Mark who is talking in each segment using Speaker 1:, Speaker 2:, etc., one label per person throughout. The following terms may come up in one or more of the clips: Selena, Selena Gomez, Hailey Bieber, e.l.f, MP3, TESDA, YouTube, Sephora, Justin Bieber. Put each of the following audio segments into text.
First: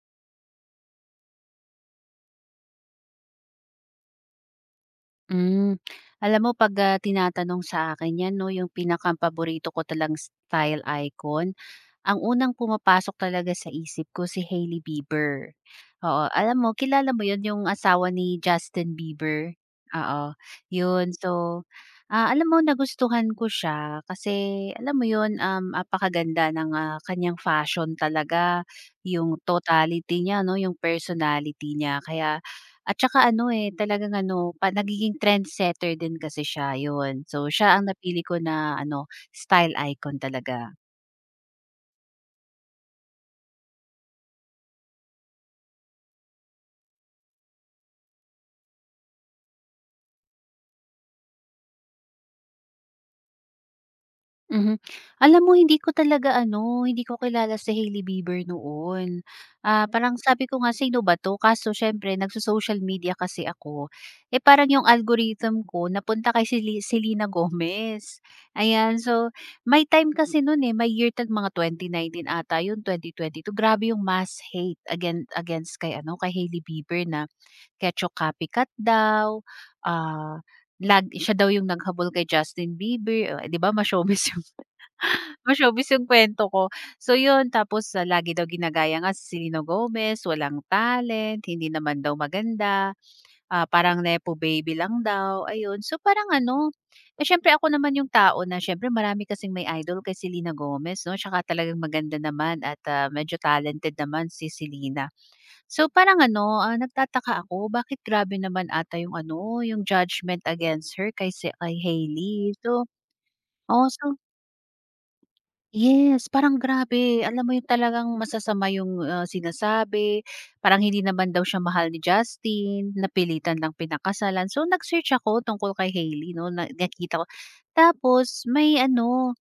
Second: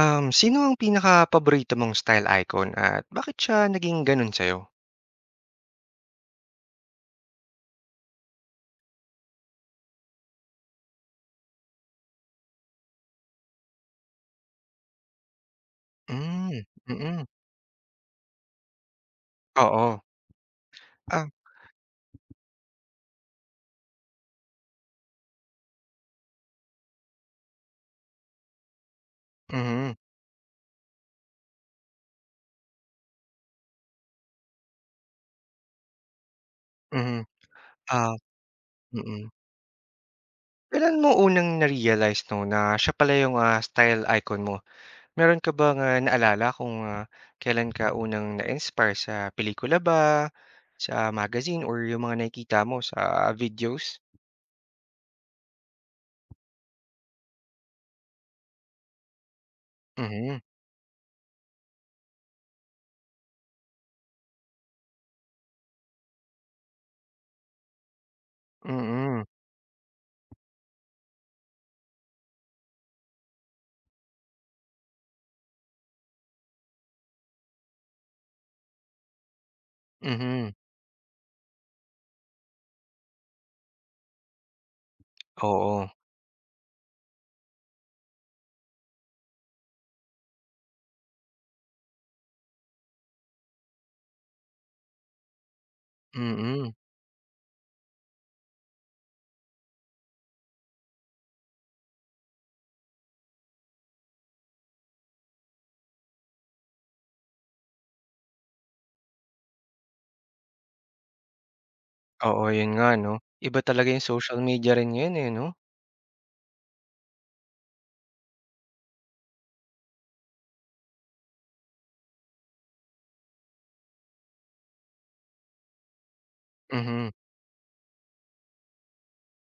Speaker 1: Sino ang pinaka paborito mong style icon at bakit siya naging gano'n sa'yo?
Speaker 2: Hmm, alam mo 'pag, tinatanong sa akin 'yan 'no, yung pinakapaborito ko talang style icon, ang unang pumapasok talaga sa isip ko si Hailey Bieber. Oo,
Speaker 1: Hmm,
Speaker 2: alam mo kilala mo
Speaker 1: mm.
Speaker 2: 'yun, yung asawa ni Justin Bieber?
Speaker 1: Oo.
Speaker 2: Oo, 'yun.
Speaker 1: Ah,
Speaker 2: So, alam mo nagustuhan ko siya kasi alam mo 'yun, napakaganda ng, kaniyang fashion talaga, yung
Speaker 1: mhm,
Speaker 2: totality niya 'no, yung personality niya kaya at saka ano, eh, talagang ano pa nagiging trendsetter din kasi siya, 'yun.
Speaker 1: mhm.
Speaker 2: So, siya ang
Speaker 1: Ah,
Speaker 2: napili ko na ano,
Speaker 1: mm.
Speaker 2: style icon talaga.
Speaker 1: Kailan mo unang na-realize 'no, na siya pala yung, style icon mo? Meron ka bang, naalala kung, kailan ka unang na-inspire, sa pelikula ba, sa magazine or yung mga nakikita mo sa videos?
Speaker 2: Mhm. Alam mo hindi ko talaga ano, hindi ko kilala si Hailey Bieber noon. Ah, parang
Speaker 1: Mhm,
Speaker 2: sabi ko nga, "Sino ba 'to?" Kaso siyempre nagso-social media kasi ako. Eh, parang yung algorithm ko napunta kay Selena Gomez, ayan.
Speaker 1: mm,
Speaker 2: So, may time kasi no'n, eh, may year tag mga 2019 ata 'yun, 2022, grabe yung mass hate against against kay ano, kay Hailey Bieber na ketso copycat daw, ah,
Speaker 1: mhm.
Speaker 2: lag siya daw yung naghabol kay Justin Bieber, oh, eh, 'di ba ma-showbiz Oh,
Speaker 1: Oo,
Speaker 2: showbiz yung kuwento ko. So yun, tapos, lagi daw ginagaya nga si Selena Gomez, walang talent, hindi naman daw maganda, parang nepo baby lang daw, ayun. So parang ano,
Speaker 1: mm.
Speaker 2: eh, siyempre ako naman yung tao na siyempre marami kasing may idol kay Selena Gomez 'no, tsaka talagang maganda naman at, medyo talented naman si Selena. So parang ano, nagtataka ako bakit grabe naman ata yung ano, yung judgment against her kay
Speaker 1: Oo,
Speaker 2: Hailey.
Speaker 1: yun
Speaker 2: So
Speaker 1: nga 'no. Iba
Speaker 2: oo,
Speaker 1: talaga yung
Speaker 2: so
Speaker 1: social media rin ngayon, eh, 'no?
Speaker 2: yes, parang grabe. Alam mo yung talagang masasama yung, sinasabi, parang hindi naman daw siya mahal ni Justin, napilitan lang pinakasalan. So, nag-search ako tungkol kay Hailey 'no, na
Speaker 1: Mhm,
Speaker 2: nakita ko. Tapos may ano.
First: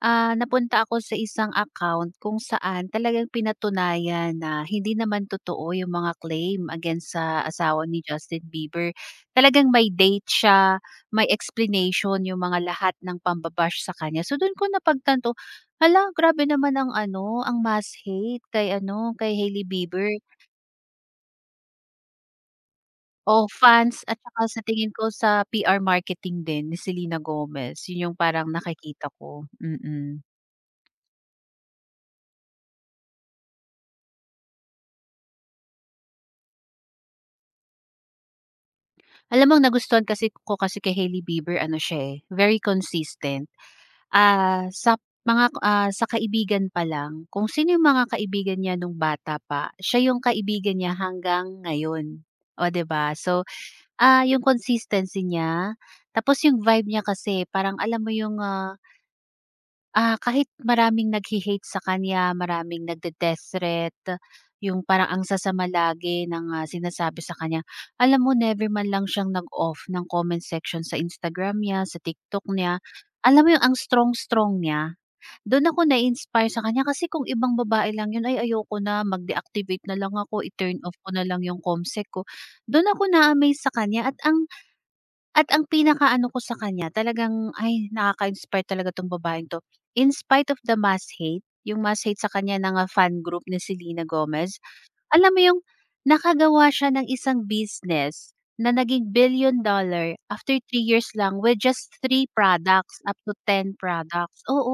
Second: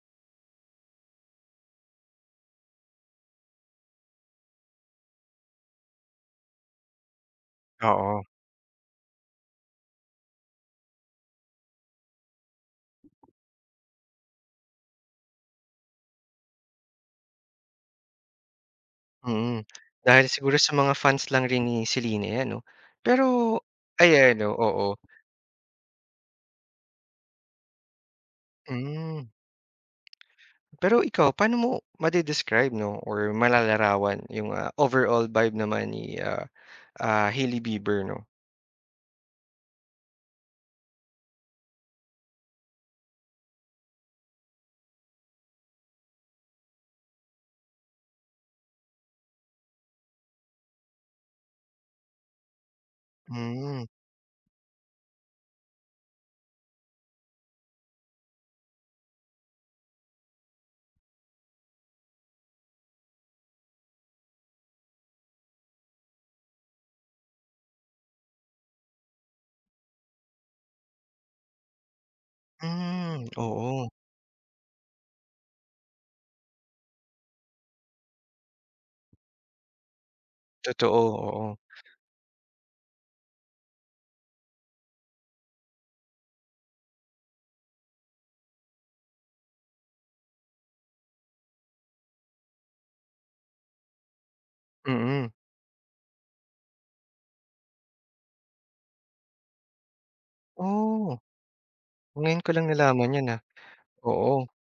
Speaker 2: Ah, napunta ako sa isang account kung saan talagang pinatunayan na hindi naman totoo yung mga claim against sa asawa ni
Speaker 1: oo,
Speaker 2: Justin Bieber. Talagang may date siya, may explanation yung mga lahat ng pambabash sa kanya. So doon ko napagtanto, hala, grabe naman ang ano, ang mass hate kay ano, kay
Speaker 1: mm.
Speaker 2: Hailey Bieber.
Speaker 1: Dahil siguro sa mga fans lang rin ni Selena 'yan 'no. Pero
Speaker 2: O fans at
Speaker 1: ayan
Speaker 2: saka
Speaker 1: 'no,
Speaker 2: sa
Speaker 1: oo,
Speaker 2: tingin ko sa PR marketing din ni Selena Gomez. Yun yung parang nakikita
Speaker 1: hmm.
Speaker 2: ko. Mm.
Speaker 1: Pero ikaw, paano mo made 'no or malalarawan yung, overall vibe naman ni, Hailey Bieber 'no?
Speaker 2: Alam mo ang nagustuhan kasi ko kasi kay Hailey Bieber ano siya, eh, very consistent. Ah, sa mga, sa kaibigan pa lang, kung sino yung mga kaibigan niya nung bata pa, siya yung kaibigan niya hanggang ngayon. O 'di ba? So,
Speaker 1: Hmm,
Speaker 2: yung consistency niya, tapos yung vibe niya kasi parang alam mo yung, kahit maraming naghe-hate sa kanya, maraming nagde-death threat, yung parang ang sasama lagi ng, sinasabi sa kanya. Alam mo never man lang siyang nag-off ng comment section sa Instagram niya, sa TikTok niya.
Speaker 1: hmm,
Speaker 2: Alam mo yung ang
Speaker 1: oo,
Speaker 2: strong-strong niya? Dun ako na-inspire sa kanya kasi kung ibang babae lang yun, "Ay ayoko na, mag-deactivate na lang ako, i-turn off
Speaker 1: totoo,
Speaker 2: ko na lang
Speaker 1: oo,
Speaker 2: yung comsec ko." Dun ako na-amaze sa kanya at ang pinakaano ko sa kanya talagang, ay nakaka-inspire talaga 'tong babaeng 'to. In spite of the mass hate, yung mass hate sa kanya ng, fan group ni Selena Gomez,
Speaker 1: mm.
Speaker 2: alam mo yung nakagawa siya ng isang business na naging billion-dollar after 3 years
Speaker 1: Oo,
Speaker 2: lang with just three
Speaker 1: ngayon ko lang
Speaker 2: products
Speaker 1: nalaman
Speaker 2: up to
Speaker 1: 'yan,
Speaker 2: ten
Speaker 1: oo,
Speaker 2: products. Oo,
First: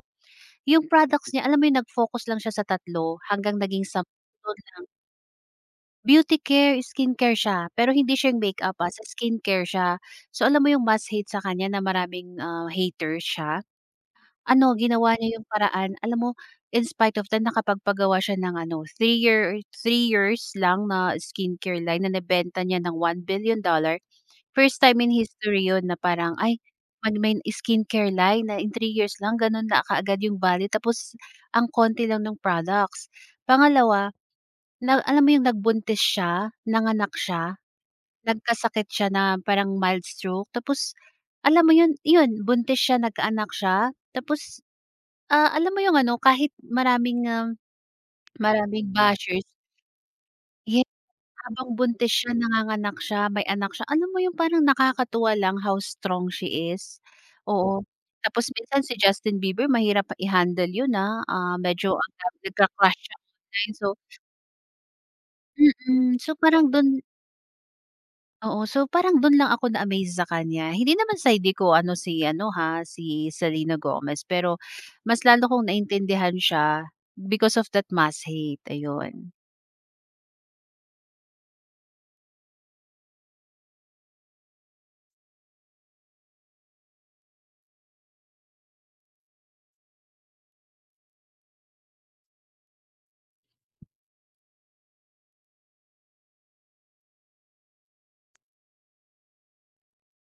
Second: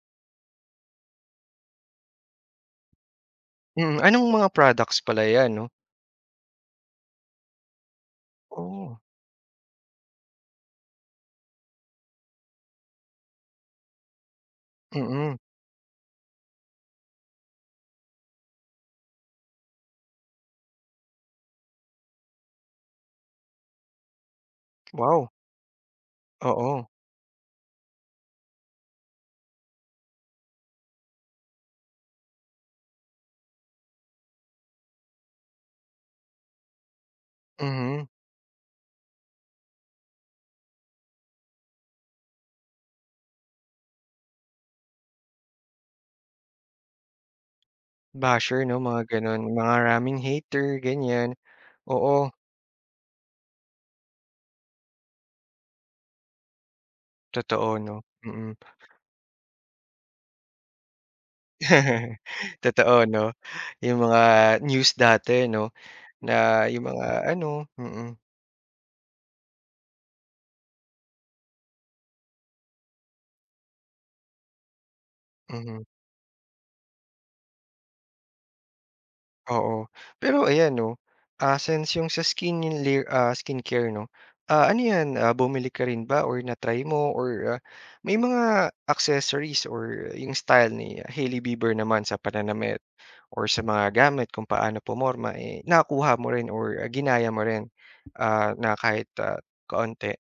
Speaker 2: yung products niya alam mo yung nag-focus lang siya sa tatlo hanggang naging
Speaker 1: mm. Anong mga
Speaker 2: 10.
Speaker 1: products pala 'yan 'no?
Speaker 2: Beauty care, skincare siya, pero hindi siya yung makeup,
Speaker 1: Oo,
Speaker 2: sa skincare siya. So alam mo yung mass hate sa kanya na maraming, haters siya, ano ginawa
Speaker 1: mm.
Speaker 2: niya yung paraan alam mo in spite of that nakapagpagawa siya ng ano 3 years lang na skincare line na nabenta niya ng one billion dollar. First time in
Speaker 1: Wow,
Speaker 2: history yun na parang, ay
Speaker 1: oo,
Speaker 2: may skincare line na in 3 years lang ganun na kaagad yung value tapos ang konti lang ng products. Pangalawa na alam mo yung nagbuntis siya, nanganak siya,
Speaker 1: mhm.
Speaker 2: nagkasakit siya na parang mild stroke tapos alam mo yun, yun buntis siya, nagkaanak siya tapos, alam mo yung ano kahit maraming,
Speaker 1: Basher 'no,
Speaker 2: maraming
Speaker 1: mga
Speaker 2: bashers
Speaker 1: gano'n, raming hater
Speaker 2: yes,
Speaker 1: ganyan.
Speaker 2: habang buntis
Speaker 1: Oo,
Speaker 2: siya, nanganganak siya, may anak siya, alam mo yung parang nakakatuwa lang how strong she is,
Speaker 1: totoo
Speaker 2: oo.
Speaker 1: 'no,
Speaker 2: Tapos
Speaker 1: mm.
Speaker 2: minsan si Justin Bieber mahirap pa i-handle yun, medyo ang nagka-crush
Speaker 1: Totoo
Speaker 2: siya
Speaker 1: 'no,
Speaker 2: online so
Speaker 1: yung mga news dati 'no,
Speaker 2: mm. So parang
Speaker 1: na yung
Speaker 2: dun.
Speaker 1: mga ano, mm,
Speaker 2: Oo, so parang dun lang ako na-amaze sa kanya. Hindi naman side ko ano si ano ha, si Selena Gomez pero mas lalo kong
Speaker 1: mhm.
Speaker 2: naintindihan siya because of that mass hate, ayun.
Speaker 1: Oo. Pero ayan 'no, since yung sa skin layer, skincare 'no, ano 'yan, bumili ka rin ba or na-try mo or, ah, may mga accessories or yung style ni Hailey Bieber naman sa pananamit or sa mga gamit kung paano pumorma, eh, nakuha mo rin or ginaya mo rin, na kahit, kaunti?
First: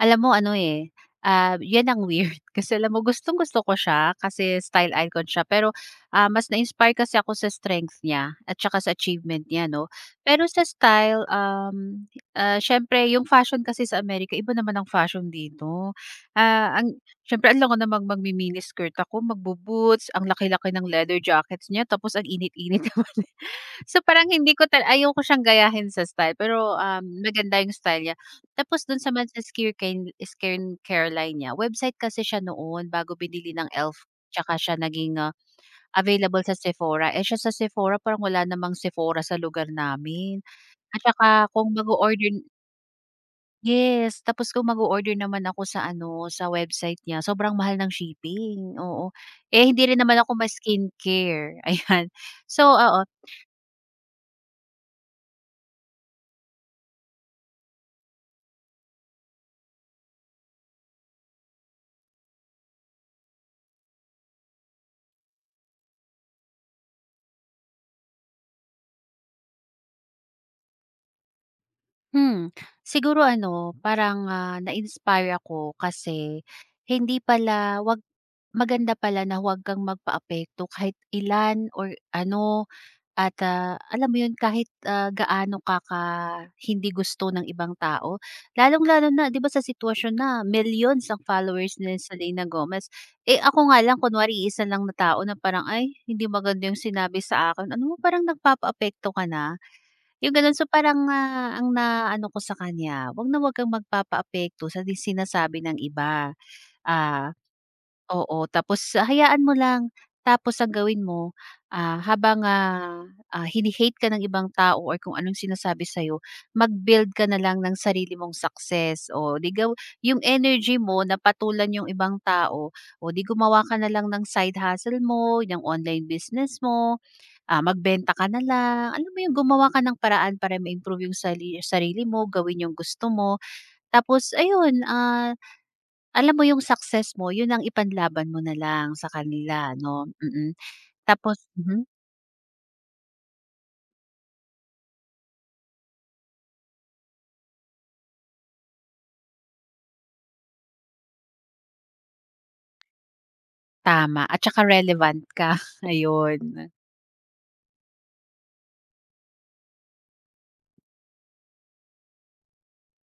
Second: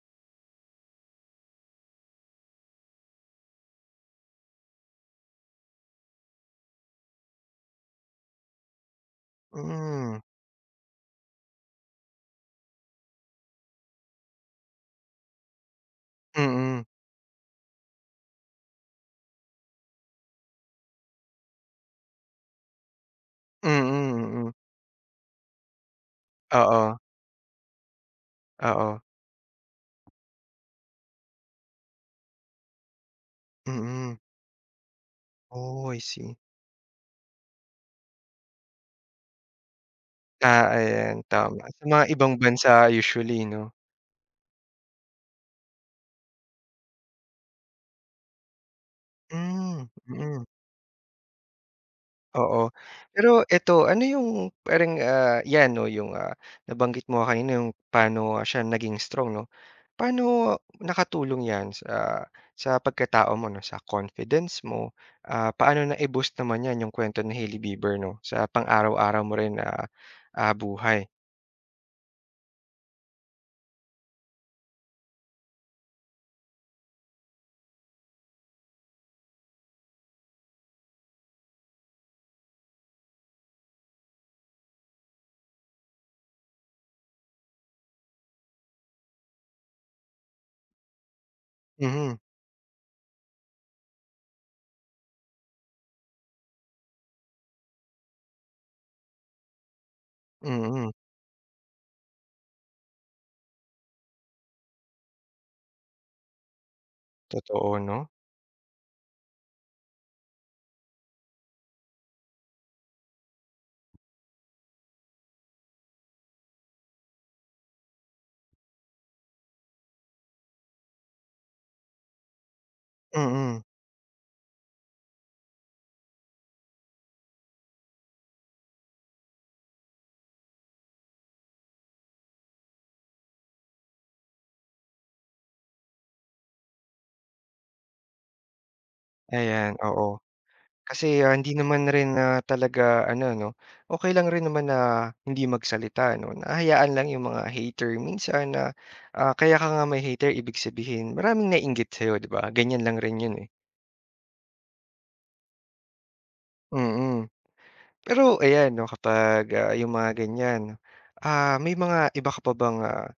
Speaker 2: Alam mo ano, eh, 'yan ang weird kasi alam mo gustong-gusto ko siya kasi style icon siya pero, mas na-inspire kasi ako sa strength niya at saka sa achievement niya 'no.
Speaker 1: Hmm,
Speaker 2: Pero sa style, siyempre yung fashion kasi sa Amerika iba naman ang fashion dito. Ah,
Speaker 1: mm,
Speaker 2: ang siyempre ang lango namang magmi-mini skirt ako, magbo-boots, ang laki-laki ng leather jackets niya tapos ang init-init naman.
Speaker 1: mm,
Speaker 2: So, parang
Speaker 1: mm. Mm.
Speaker 2: hindi ko ayoko siyang gayahin sa style pero,
Speaker 1: Oo,
Speaker 2: maganda yung style niya. Tapos dun
Speaker 1: oo,
Speaker 2: sa man skincare skincare line niya, website kasi siya noon bago binili ng e.l.f.
Speaker 1: mm.
Speaker 2: Tsaka siya naging,
Speaker 1: Oh, I see.
Speaker 2: available sa Sephora. Eh, siya sa Sephora parang wala namang Sephora sa lugar namin.
Speaker 1: Ah,
Speaker 2: At
Speaker 1: ayan
Speaker 2: saka
Speaker 1: tama.
Speaker 2: kung
Speaker 1: Sa
Speaker 2: mag
Speaker 1: mga
Speaker 2: order
Speaker 1: ibang bansa usually 'no?
Speaker 2: yes, tapos kung mag-o-order naman ako sa ano, sa website niya, sobrang mahal ng shipping, oo. Eh,
Speaker 1: Hmm,
Speaker 2: hindi rin naman ako
Speaker 1: mm,
Speaker 2: ma-skincare, ayan.
Speaker 1: oo.
Speaker 2: So, oo,
Speaker 1: Pero eto, ano yung parang, 'yan 'no, yung, nabanggit mo kanina yung paano siya naging strong 'no? Paano nakatulong 'yan sa pagkatao mo 'no, sa confidence mo? Ah, paano nai-boost naman 'yan yung kuwento ni Hailey Bieber 'no, sa pang-araw-araw mo rin na, buhay?
Speaker 2: Hmm, siguro ano parang, na-inspire ako kasi hindi pala 'wag maganda pala na huwag kang magpaapekto kahit ilan or ano at, alam mo 'yun kahit, gaano ka ka hindi gusto ng ibang tao. Lalong-lalo na 'di ba sa sitwasyon na millions ang followers ni
Speaker 1: Mhm,
Speaker 2: Selena Gomez. Eh, ako nga lang kunwari iisa lang na tao na parang, "Ay hindi maganda 'yung sinabi sa akin." Ano mo parang nagpapaapekto ka na. Yung gano'n. So,
Speaker 1: mm.
Speaker 2: parang, ang naano ko sa kanya, "Wag na wag kang magpapaapekto sa di sinasabi ng iba." Ah,
Speaker 1: Totoo 'no?
Speaker 2: oo. Tapos hayaan mo lang. Tapos ang gawin mo, habang, hini-hate ka ng ibang tao or kung anong sinasabi sa'yo, mag-build ka na lang ng sarili mong success. O di yung energy mo na patulan yung ibang tao, o di
Speaker 1: Mm,
Speaker 2: gumawa ka na lang ng side hustle mo, ng online business mo, magbenta ka na lang, alam mo yung gumawa ka ng paraan para ma-improve 'yung sarili mo, gawin 'yung gusto mo. Tapos ayun, alam mo 'yung success mo 'yun ang ipanlaban mo na lang sa kanila
Speaker 1: ayan,
Speaker 2: 'no.
Speaker 1: oo.
Speaker 2: mm.
Speaker 1: Kasi,
Speaker 2: Tapos
Speaker 1: hindi naman rin na talaga ano 'no, okey lang rin naman na hindi magsalita 'no, na lang yung mga hater minsan na, kaya ka nga may hater ibig sabihin maraming naiinggit sa'yo 'di ba, ganyan lang rin yun, eh.
Speaker 2: tama at saka relevant ka, ayun.
Speaker 1: Mm. Pero ayan 'no, kapag, yung mga ganyan, may mga iba ka pa bang,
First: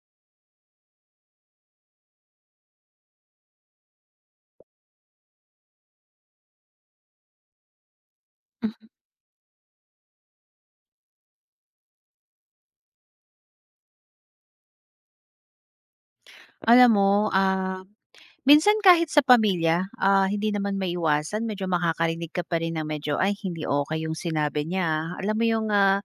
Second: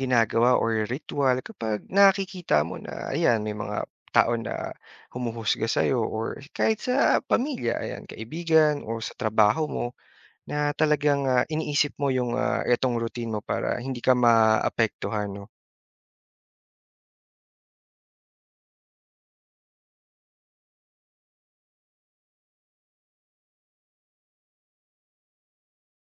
Speaker 1: ginagawa or ritual kapag nakikita mo na ayan may mga tao na humuhusga sa'yo or kahit sa pamilya, ayan, kaibigan o sa trabaho mo? Na talagang, iniisip mo yung, itong routine mo para hindi ka maapektuhan 'no?
Speaker 2: Alam mo, ah, minsan kahit sa pamilya, hindi naman maiwasan medyo makakarinig ka pa rin ng medyo, "Ay hindi okay 'yung sinabi niya, ah." Alam mo 'yung, ah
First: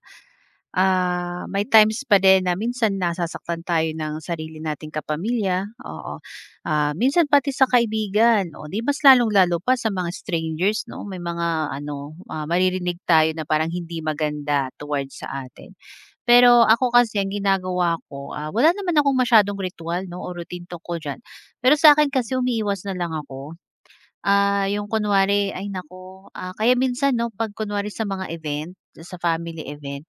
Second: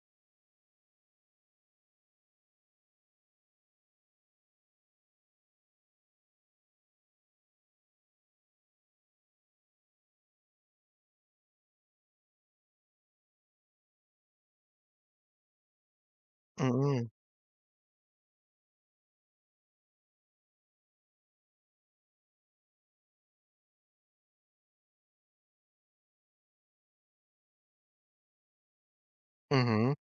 Speaker 2: Ah, may times pa din na minsan nasasaktan tayo ng sarili nating kapamilya, oo. Minsan pati sa kaibigan, o 'di mas lalong-lalo pa sa mga strangers 'no, may mga ano, maririnig tayo na parang hindi maganda towards sa atin. Pero ako
Speaker 1: Mm,
Speaker 2: kasi ang ginagawa ko, wala naman akong masyadong ritwal 'no o routine tungkol diyan. Pero sa akin kasi umiiwas na lang ako. Yung kunwari ay nako kaya minsan 'no 'pag kunwari sa mga event, sa family
Speaker 1: mhm,
Speaker 2: event,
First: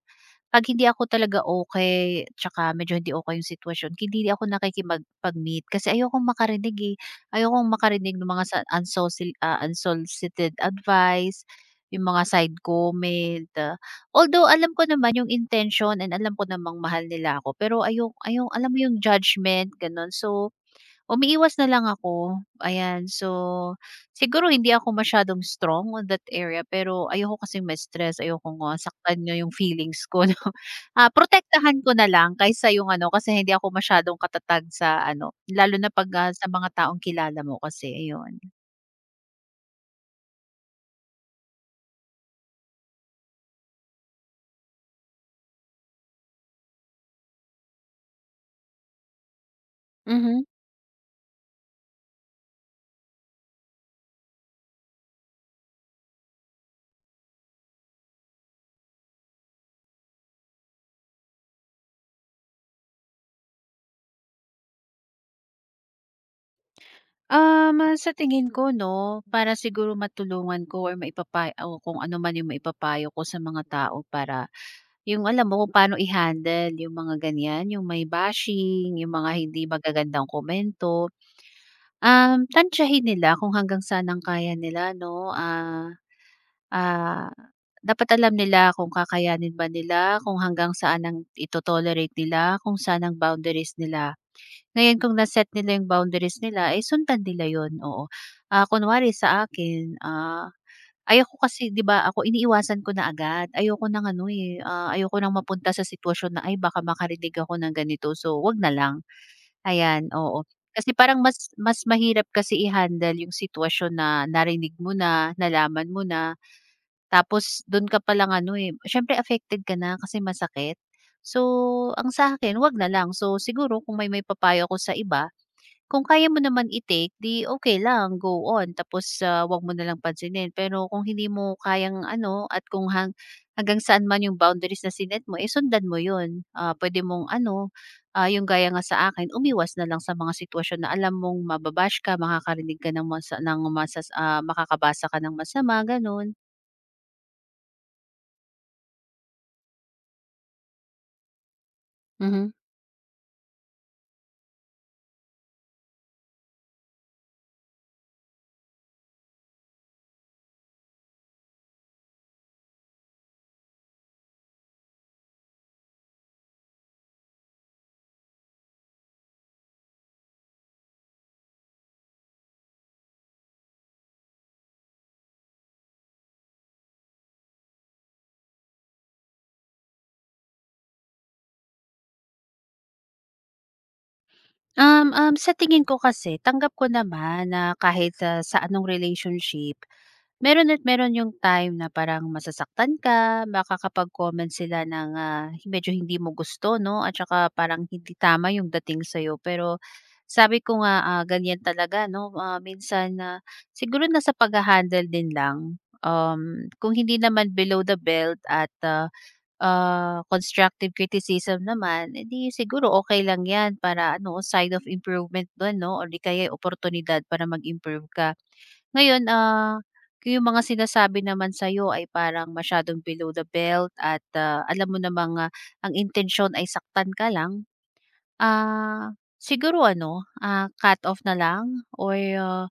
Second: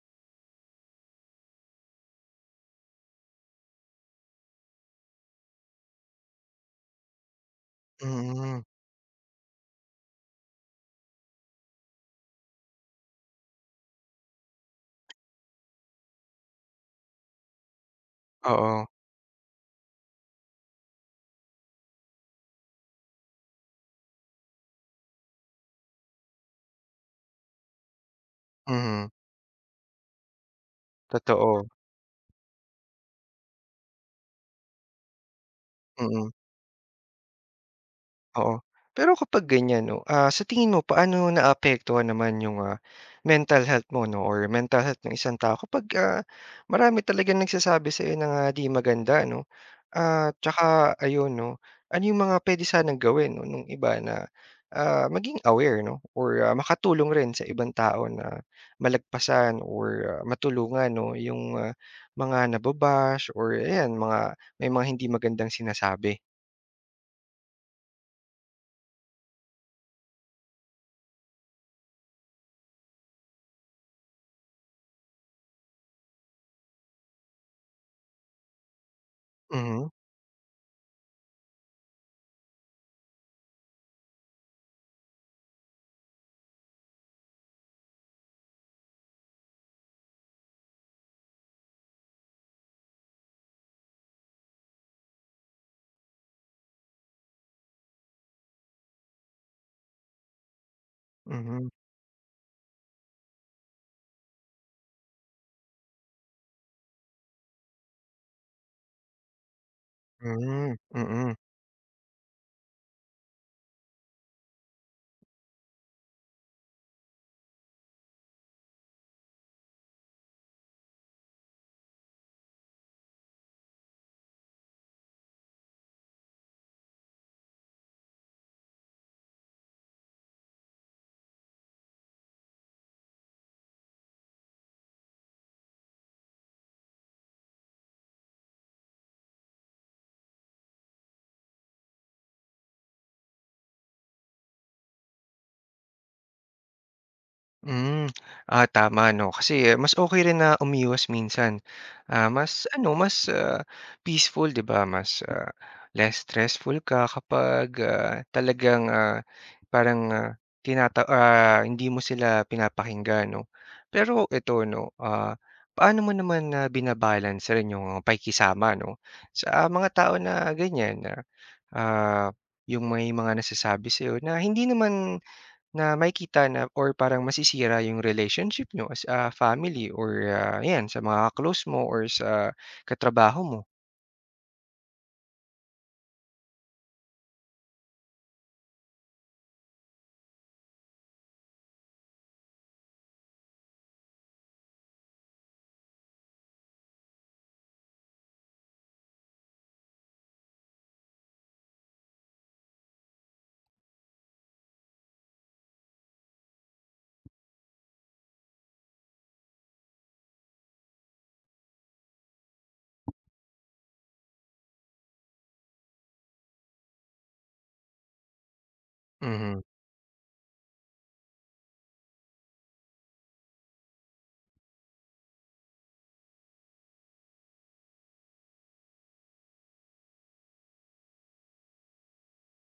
Speaker 2: 'pag hindi ako talaga okay, tsaka medyo hindi okey yung sitwasyon, hindi ako nakikipagpag-meet kasi ayokong makarinig, eh. Ayokong makarinig ng mga sa
Speaker 1: mm.
Speaker 2: unsolicited unsolicited advice, yung mga side comment. Ah. Although alam ko naman yung intention and alam ko namang mahal nila ako, pero ayong alam mo
Speaker 1: Oo,
Speaker 2: yung judgment, gano'n. So umiiwas na lang ako, ayan. So, siguro hindi ako masyadong strong on that area pero ayoko kasi ma-stress, ayokong,
Speaker 1: mhm,
Speaker 2: saktan niya yung feelings ko 'no.
Speaker 1: totoo,
Speaker 2: Protektahan ko na lang kaysa yung ano, kasi hindi ako masyadong katatag sa ano, lalo na 'pag,
Speaker 1: mm.
Speaker 2: sa mga taong kilala mo kasi, ayun.
Speaker 1: Oo. Pero kapag ganyan 'no, sa tingin mo paano naapektuhan naman yung, mental health mo 'no or mental health ng isang tao kapag, marami talaga nagsasabi sa'yo ng, di maganda 'no? At
Speaker 2: Mhm.
Speaker 1: tsaka ayun 'no, ano yung mga puwede sanang gawin 'no nung iba na, maging aware 'no or, makatulong rin sa ibang tao na malagpasan or, matulungan 'no yung, mga nababash or ayan mga may mga hindi magandang sinasabi?
Speaker 2: Sa tingin ko 'no, para siguro matulungan ko or maipapa o kung ano man yung maipapayo ko sa mga tao para yung alam mo kung paano i-handle yung mga ganyan, yung may bashing, yung mga hindi
Speaker 1: Mhm,
Speaker 2: magagandang komento. Tantyahin nila kung hanggang saan ang kaya nila 'no, ah, dapat alam nila kung kakayanin ba nila, kung hanggang saan ang ito-tolerate nila, kung saan ang boundaries nila. Ngayon kung set nila yung boundaries nila, eh, sundan nila yun, oo. Kunwari sa akin, ay, ako
Speaker 1: mhm.
Speaker 2: kasi 'di ba ako iniiwasan ko na agad. Ayoko ng ano, eh, ayoko nang mapunta sa sitwasyon na, "Ay baka makarinig ako ng ganito." So, 'wag na lang, ayan, oo.
Speaker 1: Hmm,
Speaker 2: Kasi parang
Speaker 1: mm.
Speaker 2: mas mas mahirap kasi i-handle yung sitwasyon na narinig mo na, nalaman mo na, tapos dun ka palang ano, eh, siyempre affected ka na kasi masakit. So, ang sa akin 'wag na lang. So, siguro kung may papayo ko sa iba kung kaya mo naman i-take, 'di okay lang, go on. Tapos, 'wag mo na lang pansinin. Pero kung hindi mo kayang ano at kung hanggang saan man yung boundaries na sinet mo, eh, sundan mo 'yun. Pwede mong ano, yung gaya nga sa akin, umiwas na lang sa mga sitwasyon na alam mong mababash ka, makakarinig ka ng masa ng masas ah, makakabasa ka ng masama, gano'n.
Speaker 1: Hmm, tama 'no, kasi eh, mas okay rin na umiwas minsan. Ah,
Speaker 2: Mhm.
Speaker 1: mas ano, mas, peaceful 'di ba, mas, less stressful ka kapag, talagang, parang, hindi mo sila pinapakinggan 'no. Pero ito 'no, paano mo naman na bina rin yung pakikisama 'no, sa mga tao na ganyan na, ah, yung may mga nasasabi sa'yo na hindi naman na makikita na or parang masisira yung relationship nyo as a family or, 'yan sa mga ka-close mo or sa katrabaho mo.
Speaker 2: Um, um, Sa tingin ko kasi tanggap ko naman na kahit, sa anong relationship meron at meron yung time na parang masasaktan ka, makakapag-comment sila ng, medyo hindi mo gusto 'no, at saka parang hindi tama yung dating sa'yo. Pero sabi ko nga, ganyan talaga 'no, minsan na siguro nasa pagha-handle din lang. Kung hindi naman below the belt at, constructive criticism naman, edi siguro okay lang 'yan para ano, sign of improvement dun 'no, o 'di kaya'y oportunidad para mag-improve ka. Ngayon,
Speaker 1: Mhm,
Speaker 2: yung mga sinasabi naman sa'yo ay parang masyadong below the belt at, alam mo namang, ang intensyon ay saktan ka lang. Ah, Siguro ano, cut off na lang or,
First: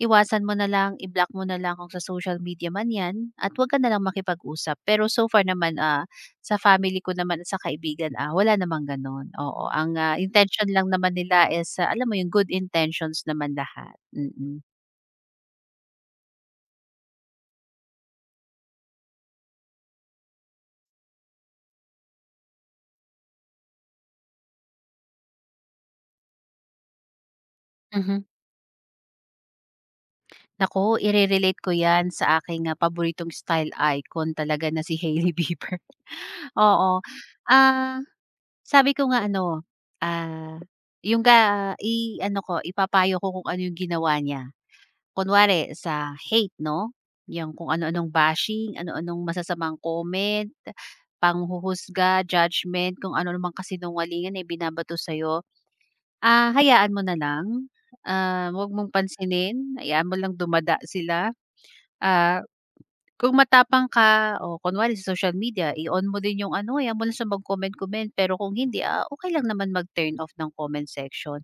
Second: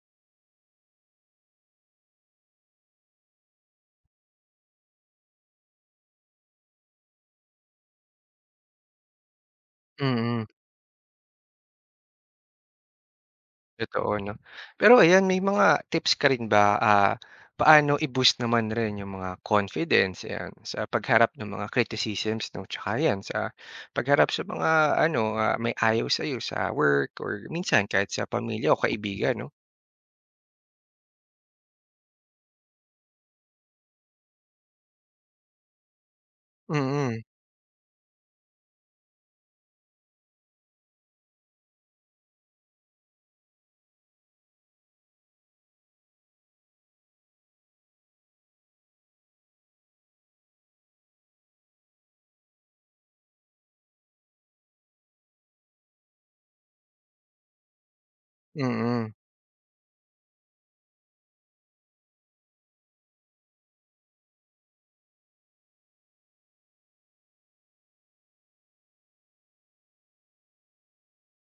Speaker 2: iwasan mo na lang, i-block mo na lang kung sa social media man 'yan at 'wag ka na lang makipag-usap. Pero so far naman, sa family ko naman at sa kaibigan, wala namang gano'n, oo. Ang,
Speaker 1: mm,
Speaker 2: intention lang naman nila is, alam mo yung good intentions naman lahat.
Speaker 1: totoo 'no.
Speaker 2: Mm.
Speaker 1: Pero ayan, may mga tips ka rin ba, paano i-boost naman rin yung mga confidence, 'yan, sa pagharap ng mga criticisms 'no, tsaka 'yan sa pagharap sa mga ano, may ayaw sa'yo sa work or minsan kahit
Speaker 2: Mhm.
Speaker 1: sa pamilya o kaibigan 'no?
Speaker 2: Nako irerelate ko 'yan sa aking, paboritong style icon talaga na si Hailey Bieber. Oo,
Speaker 1: Mm,
Speaker 2: ah, sabi ko nga ano, ah, yung i-ano ko, ipapayo ko kung ano yung ginawa niya. Kunwari sa hate 'no, yung kung ano-anong bashing, ano-anong masasamang comment, panghuhusga, judgment, kung ano namang kasinungalingan na ibinabato sa'yo. Hayaan mo na lang, 'wag mong
Speaker 1: mm.
Speaker 2: pansinin, hayaan mo lang dumada sila, ah kung matapang ka, o kunwari sa social media, i-on mo din yung ano, eh, mo lang siyang mag-comment-comment. Pero kung hindi, okay lang naman mag-turn off ng comment section.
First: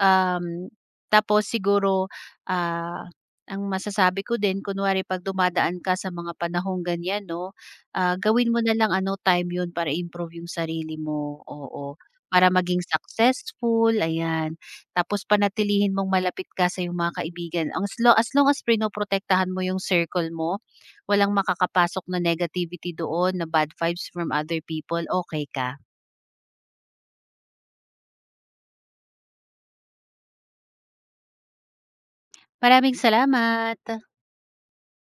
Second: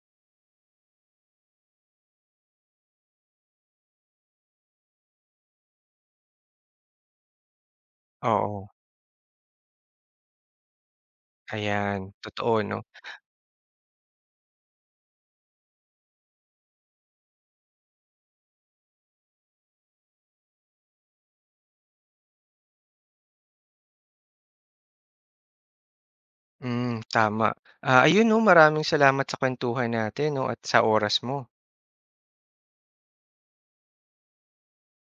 Speaker 2: Um, Tapos siguro, ah, ang masasabi ko din kunwari 'pag dumadaan ka sa mga panahong ganyan 'no, gawin mo
Speaker 1: Oo,
Speaker 2: na lang ano, time 'yun para improve yung sarili mo, oo.
Speaker 1: ayan,
Speaker 2: Para
Speaker 1: totoo 'no.
Speaker 2: maging successful, ayan. Tapos panatilihin mong malapit ka sa yung mga kaibigan. Ang as long as prinoprotektahan mo yung circle mo, walang makakapasok na negativity doon, na bad vibes from other people, okay ka.
Speaker 1: Hmm, tama. Ah, ayun 'no, maraming salamat sa kuwentuhan natin 'no, at sa oras mo.
Speaker 2: Maraming salamat.